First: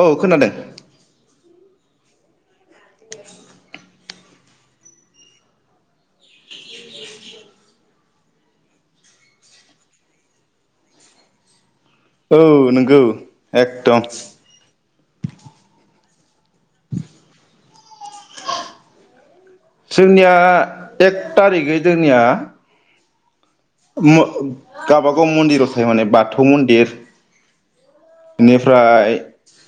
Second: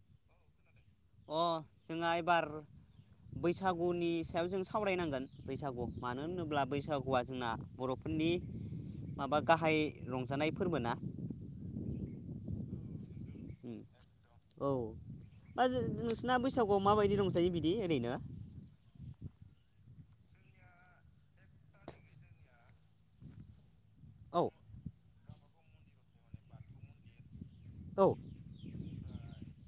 औ खोनादों अ जोङा एबार बैसागुनि सायाव जों सावरायनांगोन बैसागु मानो होनोब्ला बैसागुआ जोंना बरफोरनि माबा गाहाय रंजानाय फोरबो ना औ नोंगौ उम एकदम औ हा नोंसना बैसागुआव माबायदि रंजायो बिदि ओरैनो जोंनिया एक टारिगै जोंनिया म औ गाब [unintelligible] गम मन्दिराव थायो माने बाथौ मन्दिर औ फ्राय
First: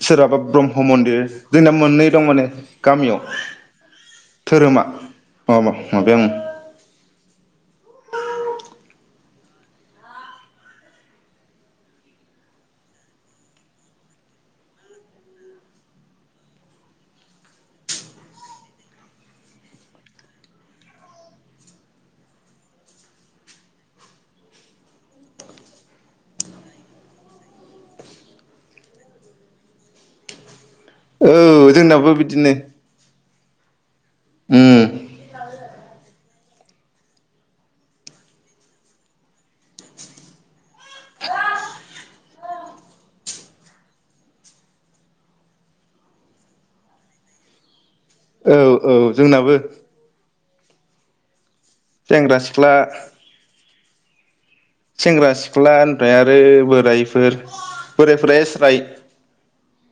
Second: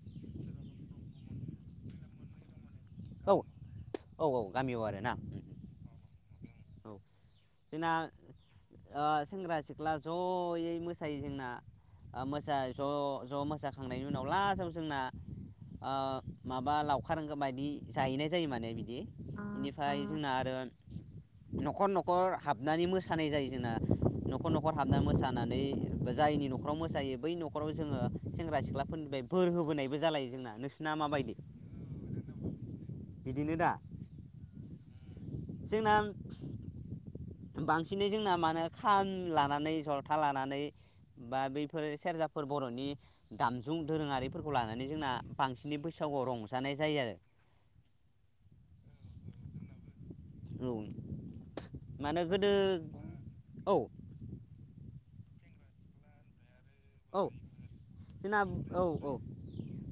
सोरहाबा ब्रह्म मन्दिर जोंना मोननै दं माने औ गामियाव औ गामियाव धोरोमा आरोना मा माबाया ओं औ बेना ओ सेंग्रा सिख्ला जयै मोसायै जोंना मोसा ज ज मोसाखांनायनि उनाव लासाव जोंना ओ माबा लावखार बायदि जाहैनाय जायो माने बिदि बेनिफ्राय जोंना आरो नखर नखर हाबनानै मोसानाय जायो जोंना नखर नखर हाबनानै मोसानानै जायनि नखराव मोसायो बै नखराव जोङो सेंग्रा सिख्लाफोरनिफ्राय बोर होबोनायबो जालायो जोंना नोंसिना माबायदि औ जोंनाबो बिदिनो बिदिनो दा उम जोंना बांसिनै जोंना मा होनो खाम लानानै जथा लानानै बा बैफोर सेरजाफोर बरनि दामजु दोरोङारिफोरखौ लानानै जोंना बांसिनै बैसागुआव रंजानाय जायो आरो औ औ जोंनाबो औ मानो सेंग्रा गोदो सिख्ला औ सेंग्रा सिख्ला मफ्राय आरो बोर औ बायफोर बोरायफोरा [unintelligible]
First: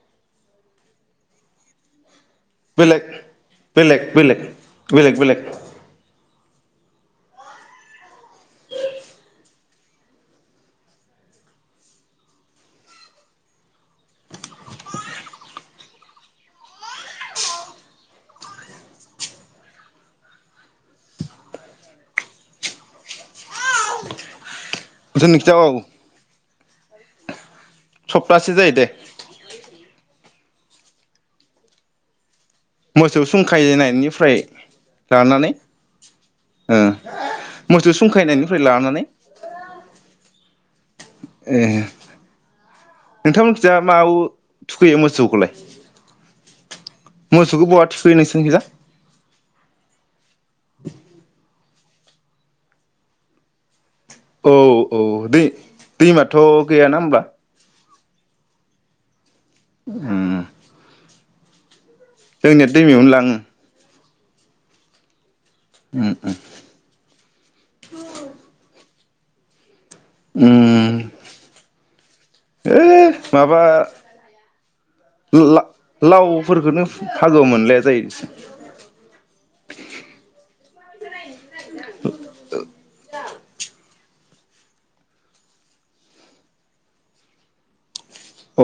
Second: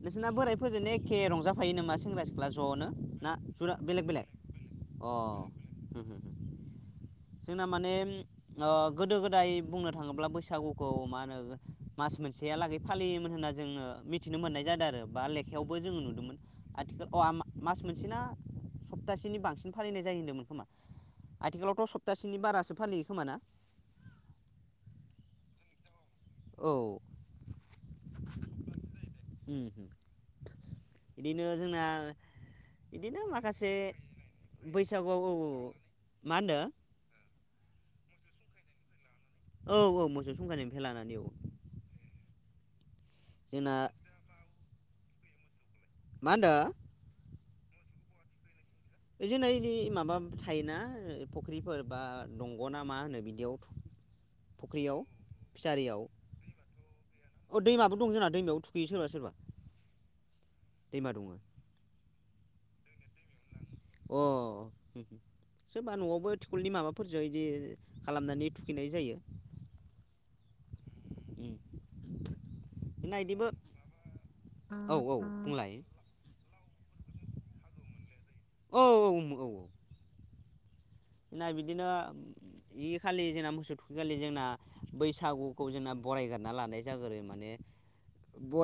नोंसना बोराइफोरजोंनो एखे रंजाफायो नामा सेंग्रा सि सिख्ला जनो बेलेग ना जरा बेलेग बेलेग अ बेलेग बेलेग उम उम जोंना माने ओ गोदो गोदाय बुंनो थाङोब्ला बैसागुखौ मा होनो मास मोनसेयालागै फालियोमोन होनना जोङो मिथिनो मोननाय जादों आरो बा लेखायावबो जोङो नुदोंमोन आथिखाल अ मास मोनसेना सप्तासेनि बांसिन फालिनाय जायो होनदोंमोन खोमा आथिखालावथ सप्तासेनि बारासो फालियो खोमा ना खोमा ना? [unintelligible] औ सप्तासे जायो दे बिदिनो जोंना बिदिनो मोसौ माखासे सुंखायनायनिफ्राय बैसागुआव औ औ लानानै मा होनो ओ मोसौ संखायनायनिफ्राय लानानै औ औ मोसौ संखाजनिफ्राय लानानै औ नोंथांमोनथिया जोंना माव थुखैयो मोसौखौलाय मा होनदो मोसौखौ बहा थिखै नोंसोंखिजा बिदिनोनि [unintelligible] माबा थायोना ओ फुख्रिफोर बा दंगना मा होनो बिदियाव थु औ औ दै-दैमाथ गैयाना होब्ला अ दैमाबो दं जोंना दैमायाव थुखैयो सोरबा सोरबा उम दङो जोंनिया दैमायावनो लाङो अ सोरबा उम नआवबो थिखलनि माबाफोरजों बिदि खालामनानै थुखैनाय जायो उम जोंना ओ इदिबो माबा औ औ बुंलाय ला-लाव फोरखोननो [unintelligible] मोनलाया जायो औ औ औ औ जोंना बिदिनो बे खालि जोंना मोसौ थुखिखालि जोंना। बैसागुखौ जोंना बरायगारना लानाय जागोरो माने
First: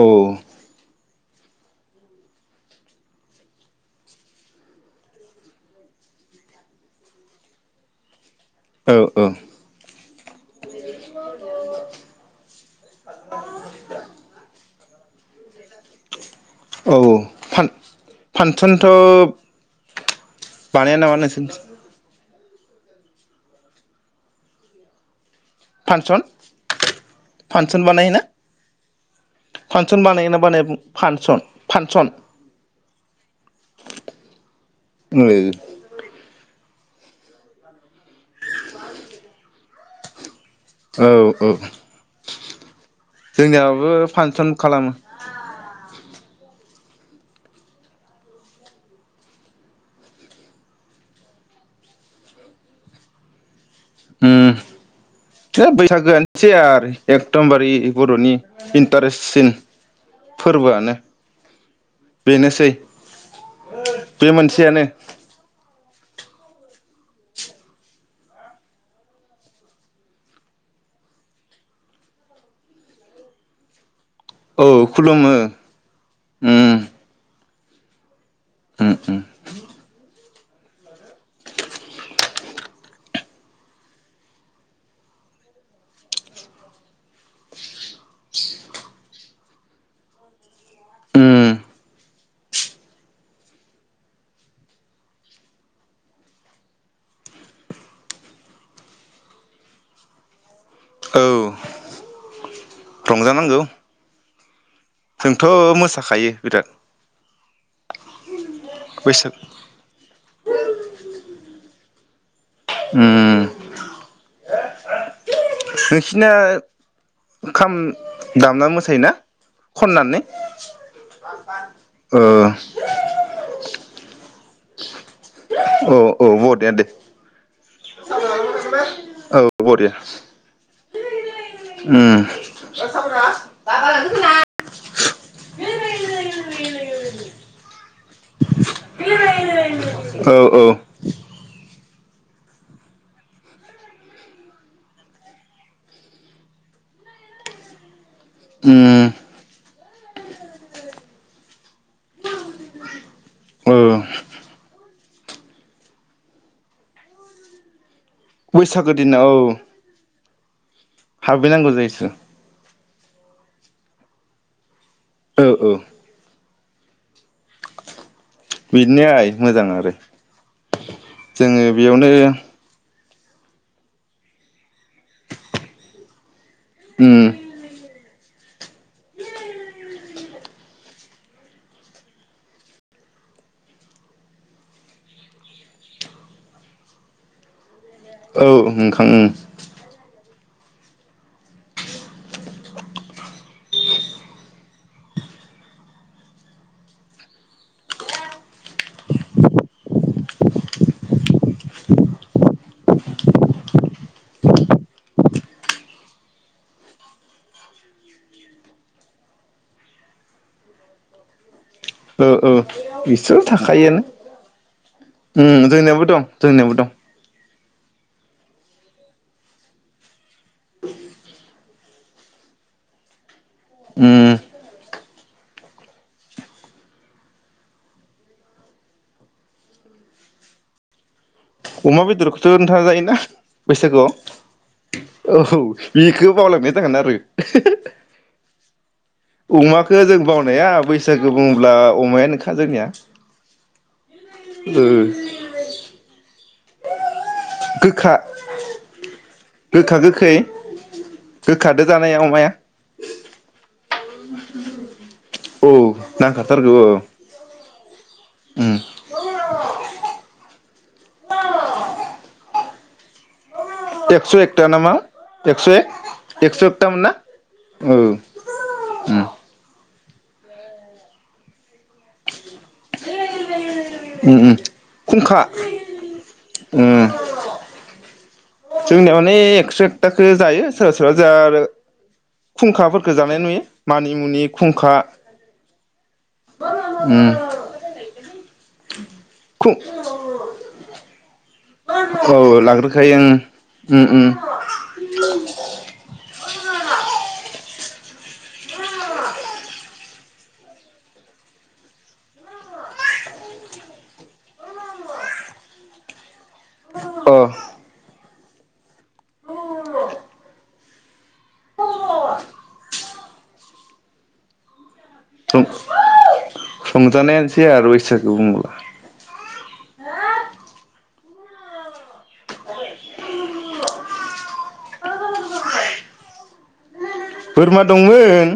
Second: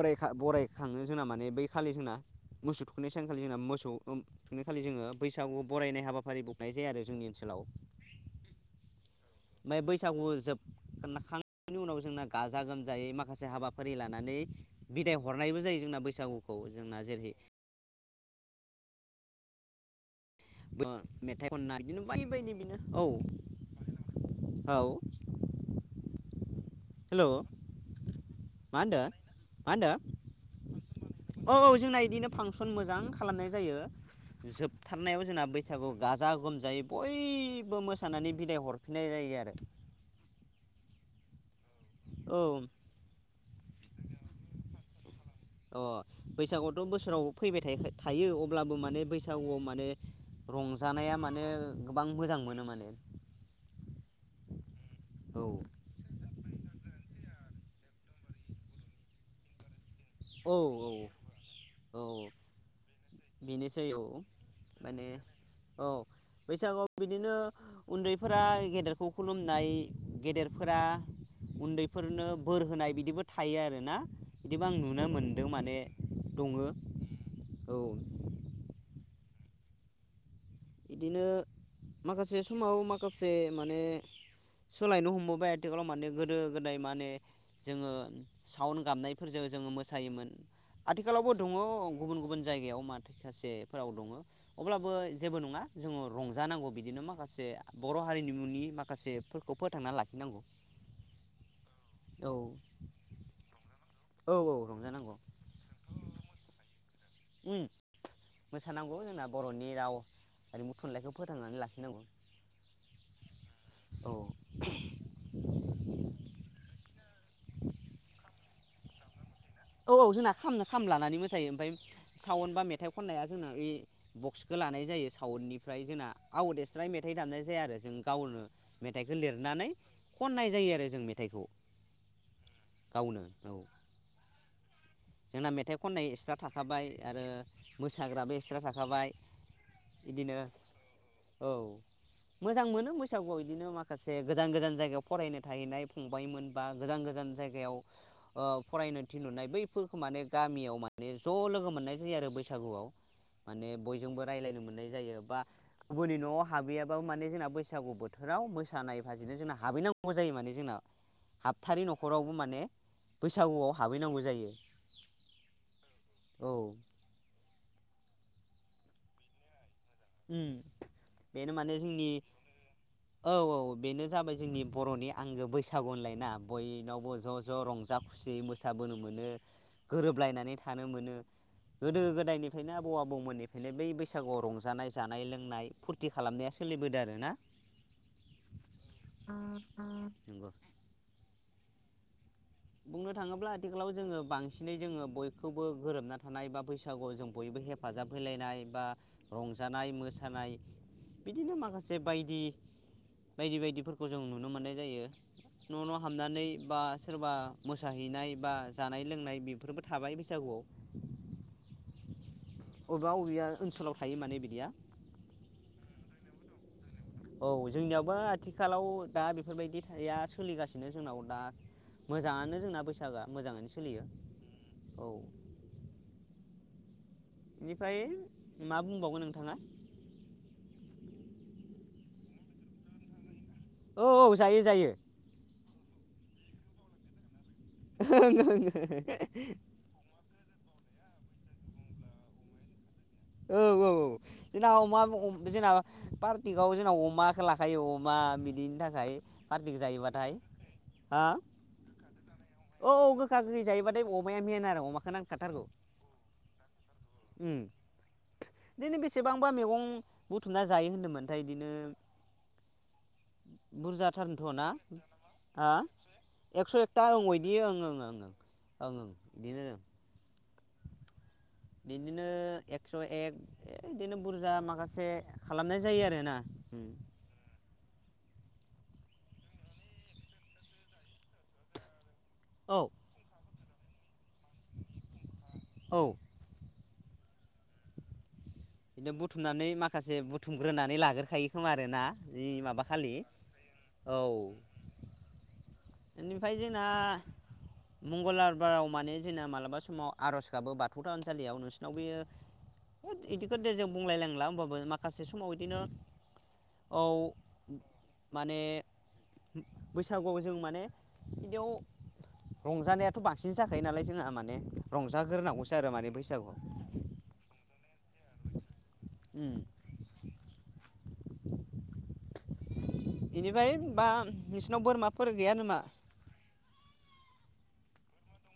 औ बरायखाङो जोंना माने बै खालि जोंना मोसौ थुखैनाय सानखालि जोंना मोसौ ओ थुखैखालि जोङो बैसागु बरायनाय हाबाफारि बखनाय जायो आरो जोंनि सोलाव औ औ ओमफ्राय बैसागु जोबखांनायनि उनाव जोंना गाजा गोमजायै माखासे हाबाफारि लानानै बिदाय हरनायबो जायो जोंना बैसागु औ फान फानसनथ [unintelligible] [unintelligible] बानाया नामा नोंसोरनिथिं बेबायदिनो औ औ फानसन हेल' फानसन बानायो ना मा होनदो मा होनदो बुं फानसन औ औ जोंना फानसन बिदिनो फानसन मोजां खालामनाय जायो जोबथारनायाव जोंना औ बैसागु गाजा गोमजायै बयबो मोसानानै बिदाय हरफिननाय जायो आरो औ औ औ जोंनियावाबो फानसन खालामो अ बैसागुआथ बोसोराव फैबाय थायो था अब्लाबो माने बैसागुआव माने रंजानाया माने गोबां मोजां मोनो माने औ ओम [unintelligible] बैसागोआनो मोनसे आरो एकदमबारि बरनि इन्टारेस्टसिन औ औ फोरबोआनो औ बेनोसै बेनोसै औ बे मोनसेयानो माने औ बैसागोआव बिदिनो उन्दैफोरा गेदेरखौ खुलुमनाय गेदेरफोरा उन्दैफोरनो बोर होनाय बिदिबो थायो आरोना औ बिदिबा आं नुनो खुलुमो मोनदों माने दङो उम औ उम उम बिदिनो माखासे समाव माखासे माने सोलायनो हमबोबाय आथिखालाव माने गोदो गोदाय माने जोङो साउन गाबनायफोरजों जोङो मोसायोमोन आथिखालावबो उम दङ गुबुन गुबुन जायगायाव माथासेफोराव दङ अब्लाबो जेबो नङा जोङो रंजानांगौ बिदिनो माखासे बर हारिनिमुनि माखासेफोरखौ फोथांना लाखिनांगौ औ औ रंजानांगौ औ औ रंजानांगौ जोंथ' मोसाखायो बिराद [inaudible] मोसानांगौ जोंना बैसाग बरनि राव [unintelligible] थुनलाइखौ फोथांनानै लाखिनांगौ ओम औ नोंसिना खाम दामना मोसायोना औ औ खननानै जोंना खाम खाम लानानै मोसायो ओमफ्राय ओ सावउन्ड बा मेथाइ खननाया जोंना ए बक्स लानाय जायो साावउटनिफ्राय जोंना औ औ आवट बरिया दे एस्रा मेथाइ दामनाय जाया आरो जों गावनो मेथाइखौ औ लिरनानै बरिया खननाय जायो आरो जों मेथाइखौ उम गावनो औ जोंना मेथाइ खननाय एक्सट्रा थाखाबाय आरो मोसाग्राबो एक्सट्रा थाखाबाय औ बिदिनो औ औ मोजां मोनो बैसागुआव बिदिनो माखासे गोजान गोजान जायगायाव फरायनो थाहैनाय फंबायमोन बा गोजान गोजान जायगायाव फरायनो उम थिनहुरनाय बै बैफोरखौ माने गामियाव माने ज लोगो मोननाय जायो आरो बैसागुआव माने औ बयजोंबो रायलायनो मोननाय जायो बा गुबुननि नआव हाबैयाबाबो माने जोंना बैसागु बो बोथोराव बैसागो मोसानाय दिनाव बाजिनो जोंना औ हाबहैनांगौ जायो माने जोंना हाबहैनांगौ हाबथारि जायोसो नखरावबो माने बैसागुआव हाबैनांगौ जायो औ औ औ [unintelligible] बिदिनोआय मोजां आरो उम बेनो जोङो माने बेयावनो जोंनि औ औ बेनो जाबाय जोंनि बरनि आंगो बैसागु होनलाय ना बयनावबो उम ज ज रंजा खुसियै मोसाबोनो मोनो गोरोबलायनानै थानो मोनो गोदो गोदायनिफ्रायनो आबौ आबौमोननिफ्रायनो बै बैसागुआव रंजानाय जानाय लोंनाय फुरथि खालामनाया सोलिबोदों आरोना औ नोंखां उम [inaudible] बुंनो थाङोब्ला आथिखालाव जोङो बांसिनै जोङो बयखौबो गोरोबना थानाय बा बैसागुआव जों बयबो हेफाजाब होलायनाय बा रंजानाय मोसानाय बिदिनो माखासे बायदि बायदि बायदिफोरखौ जों नुनो मोननाय जायो न न हाबनानै बा सोरबा मोसाहैनाय बा जानाय लोंनाय बेफोरबो थाबाय बैसागुआव औ औ अबेबा बिसोर अबेबा ओनसोलाव थायो माने बिदिया थाखायोआनो ओम जोंनियाबो दं जोंनियाबो दं औ जोंनियावबो आथिखालाव दा बेफोरबायदि थाया सोलिगासिनो जोंनाव दा मोजाङानो जोंना बैसागोआ मोजाङैनो सोलियो उम औ बेनिफ्राय मा बुंबावगोन नोंथाङा अमा बेदरखौथ नोथाङा जायो ना औ बैसागुआव औ जायो जायो [unintelligible] औ बिखौ बावलांनाय जागोन आरो [unintelligible] अमाया बैसागु बुङोब्ला अमायानोखा जोंनिया औ औ औ जोंना ओ अमा जोंना पार्टिकआव जोंना अमाखो लाखायो गोखा अमा बिदिनि थाखाय पार्टिक गोखा जायोबाथाय गोखै हा गोखादो जानाया अमाया औ औ गोखा गोखै जायोबाथाय अमाया मेन आरो अमाखौ नांखाथारगौ औ नांखाथारगौ औ उम उम बिदिनो बेसेबांबा मेगं बुथुम ना जायो होनदोंमोनथाय इदिनो एकस' बुरजाथारनोथ ना एकथा नामा एकस' हा एक एकस एकथामोन एकथा ना ओं अ दि ओं औ ओं ओं ओं ओं ओं उम बिदिनो ओं बिदिनो एकस एक बिदिनो उम उम बुरजा माखासे खुंखा खालामनाय जायो आरोना जोंनियावनो एकस एकथाखो जायो सोरबा सोरबा जोहा आरो औ खुंखाफोरखौ जानाय नुयो मानिमुनि खुंखा औ [unintelligible] ओम बिदिनो बुथुमनानै माखासे बुथुमग्रोनानै लागोरखायो खोमा आरोना बै औ माबाखालि लाग्रोखायो ओं औ उम बेनिफ्राय जोंना मंगलार बाराव माने जोंना मालाबा समाव आरज गाबो बाथौ थानसालियाव नोंसिनाव बेयो [unintelligible] इदिखौ दे जों बुंलायलांनांला होनोमबाबो माखासे समाव इदिनो औ उम माने बैसागुआव जों माने बिदियाव रंजानायाथ बांसिनसो जाखायो नालाय जोंहा माने रंजागोरनांगौसो अ आरो माने बैसागु रंजानायानोसै [unintelligible] उम बेनिफाय बा नोंसिनाव बोरमाफोर गैया नामा बोरमा दंमोन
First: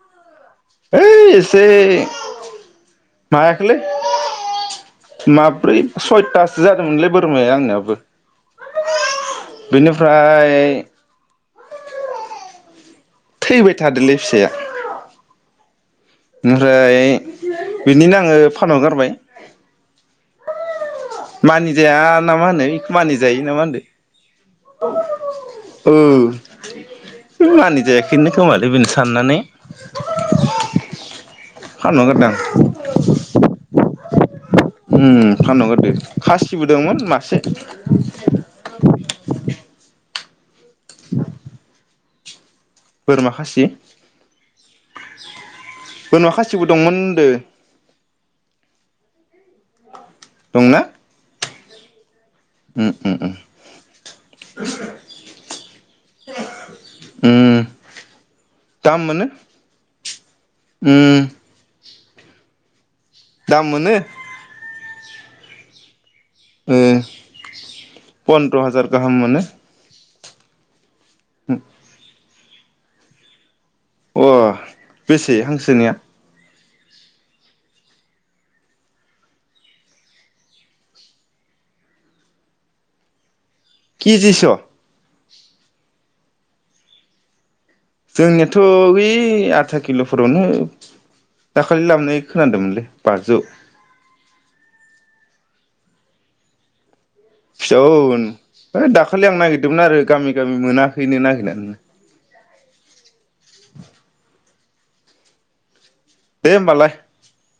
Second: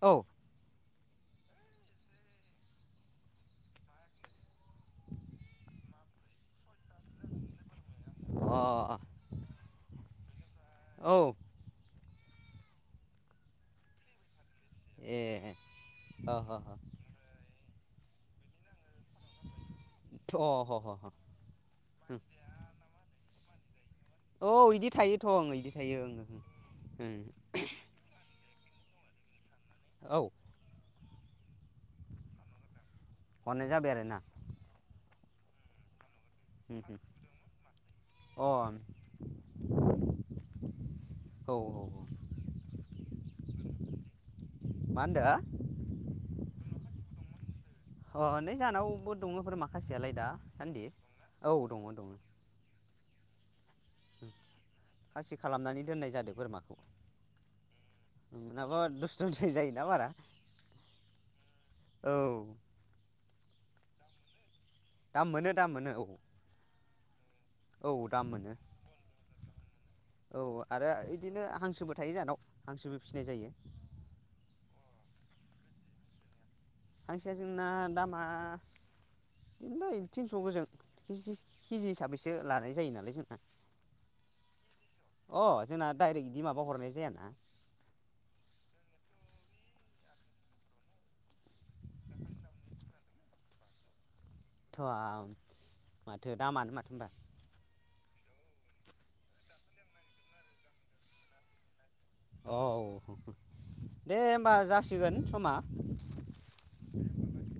औ है एसे मायाखैलै [unintelligible] माब्रै सयथासो जादों ओंलै बोरमाया आंनियाबो [unintelligible] अ बेनो फ्राय औ थैबाय थादोलै फिसाया ए अ ह ह ओमफ्राय [unintelligible] बेनिनो आङो फानहरगारबाय अ ह ह ह मानिजाया ना मा होनो बेखौ मानि जायो नामा होनदो औ इदि थायोथ ओं इदि थायो ओं औ ओं ओं मानि जायाखैनो खोमालै बिनो साननानै औ फानहरगारदां खननै जाबाय आरोना ओम फानहरदो खासिबो अ दंमोन मासे औ [unintelligible] औ औ बोरमा खासि मा होनदो बोरमा खासि सिबो दंमोन होनदो अ नै जानावबो दङ बोरमा खासियालाय दा दंना हान्दि औ दङ दङ उम उम उम खासि खालामनानै दोननाय जादो बोरमाखौ उम नोगोद दाम मोनो दुस्थुद्राय जायोना बारा उम औ दाम मोनो दाम मोनो दाम मोनो औ ओ औ दाम मोनो पन्द्र हाजार गाहाम मानो औ आरो इबिदिनो हांसोबो थायो जोंहानाव हांसोबो फिनाय जायो अ बेसे हांसोनिया हांसोआ जोंना दामा बिदिनलै थिनस गोजों किजि किजि हिसाबैसो लानाय जायो नालाय जोंना खिजिसो अ जोंना दायरेक्ट बिदि माबा हरनाय जायाना जोंनियाथ ओइ आधा किलफोरावनो दाखालि लाबोनाय खोनादोंमोनलै बाजौ थआ माथो दामानो माथो होनबा फिसौ ओ दाखालि आं नागिरदोंमोन आरो गामि गामि मोनाखैनो नागिरनानैनो अ औ दे होमबा जासिगोन समा दे होमबालाय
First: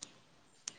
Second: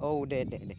औ दे दे दे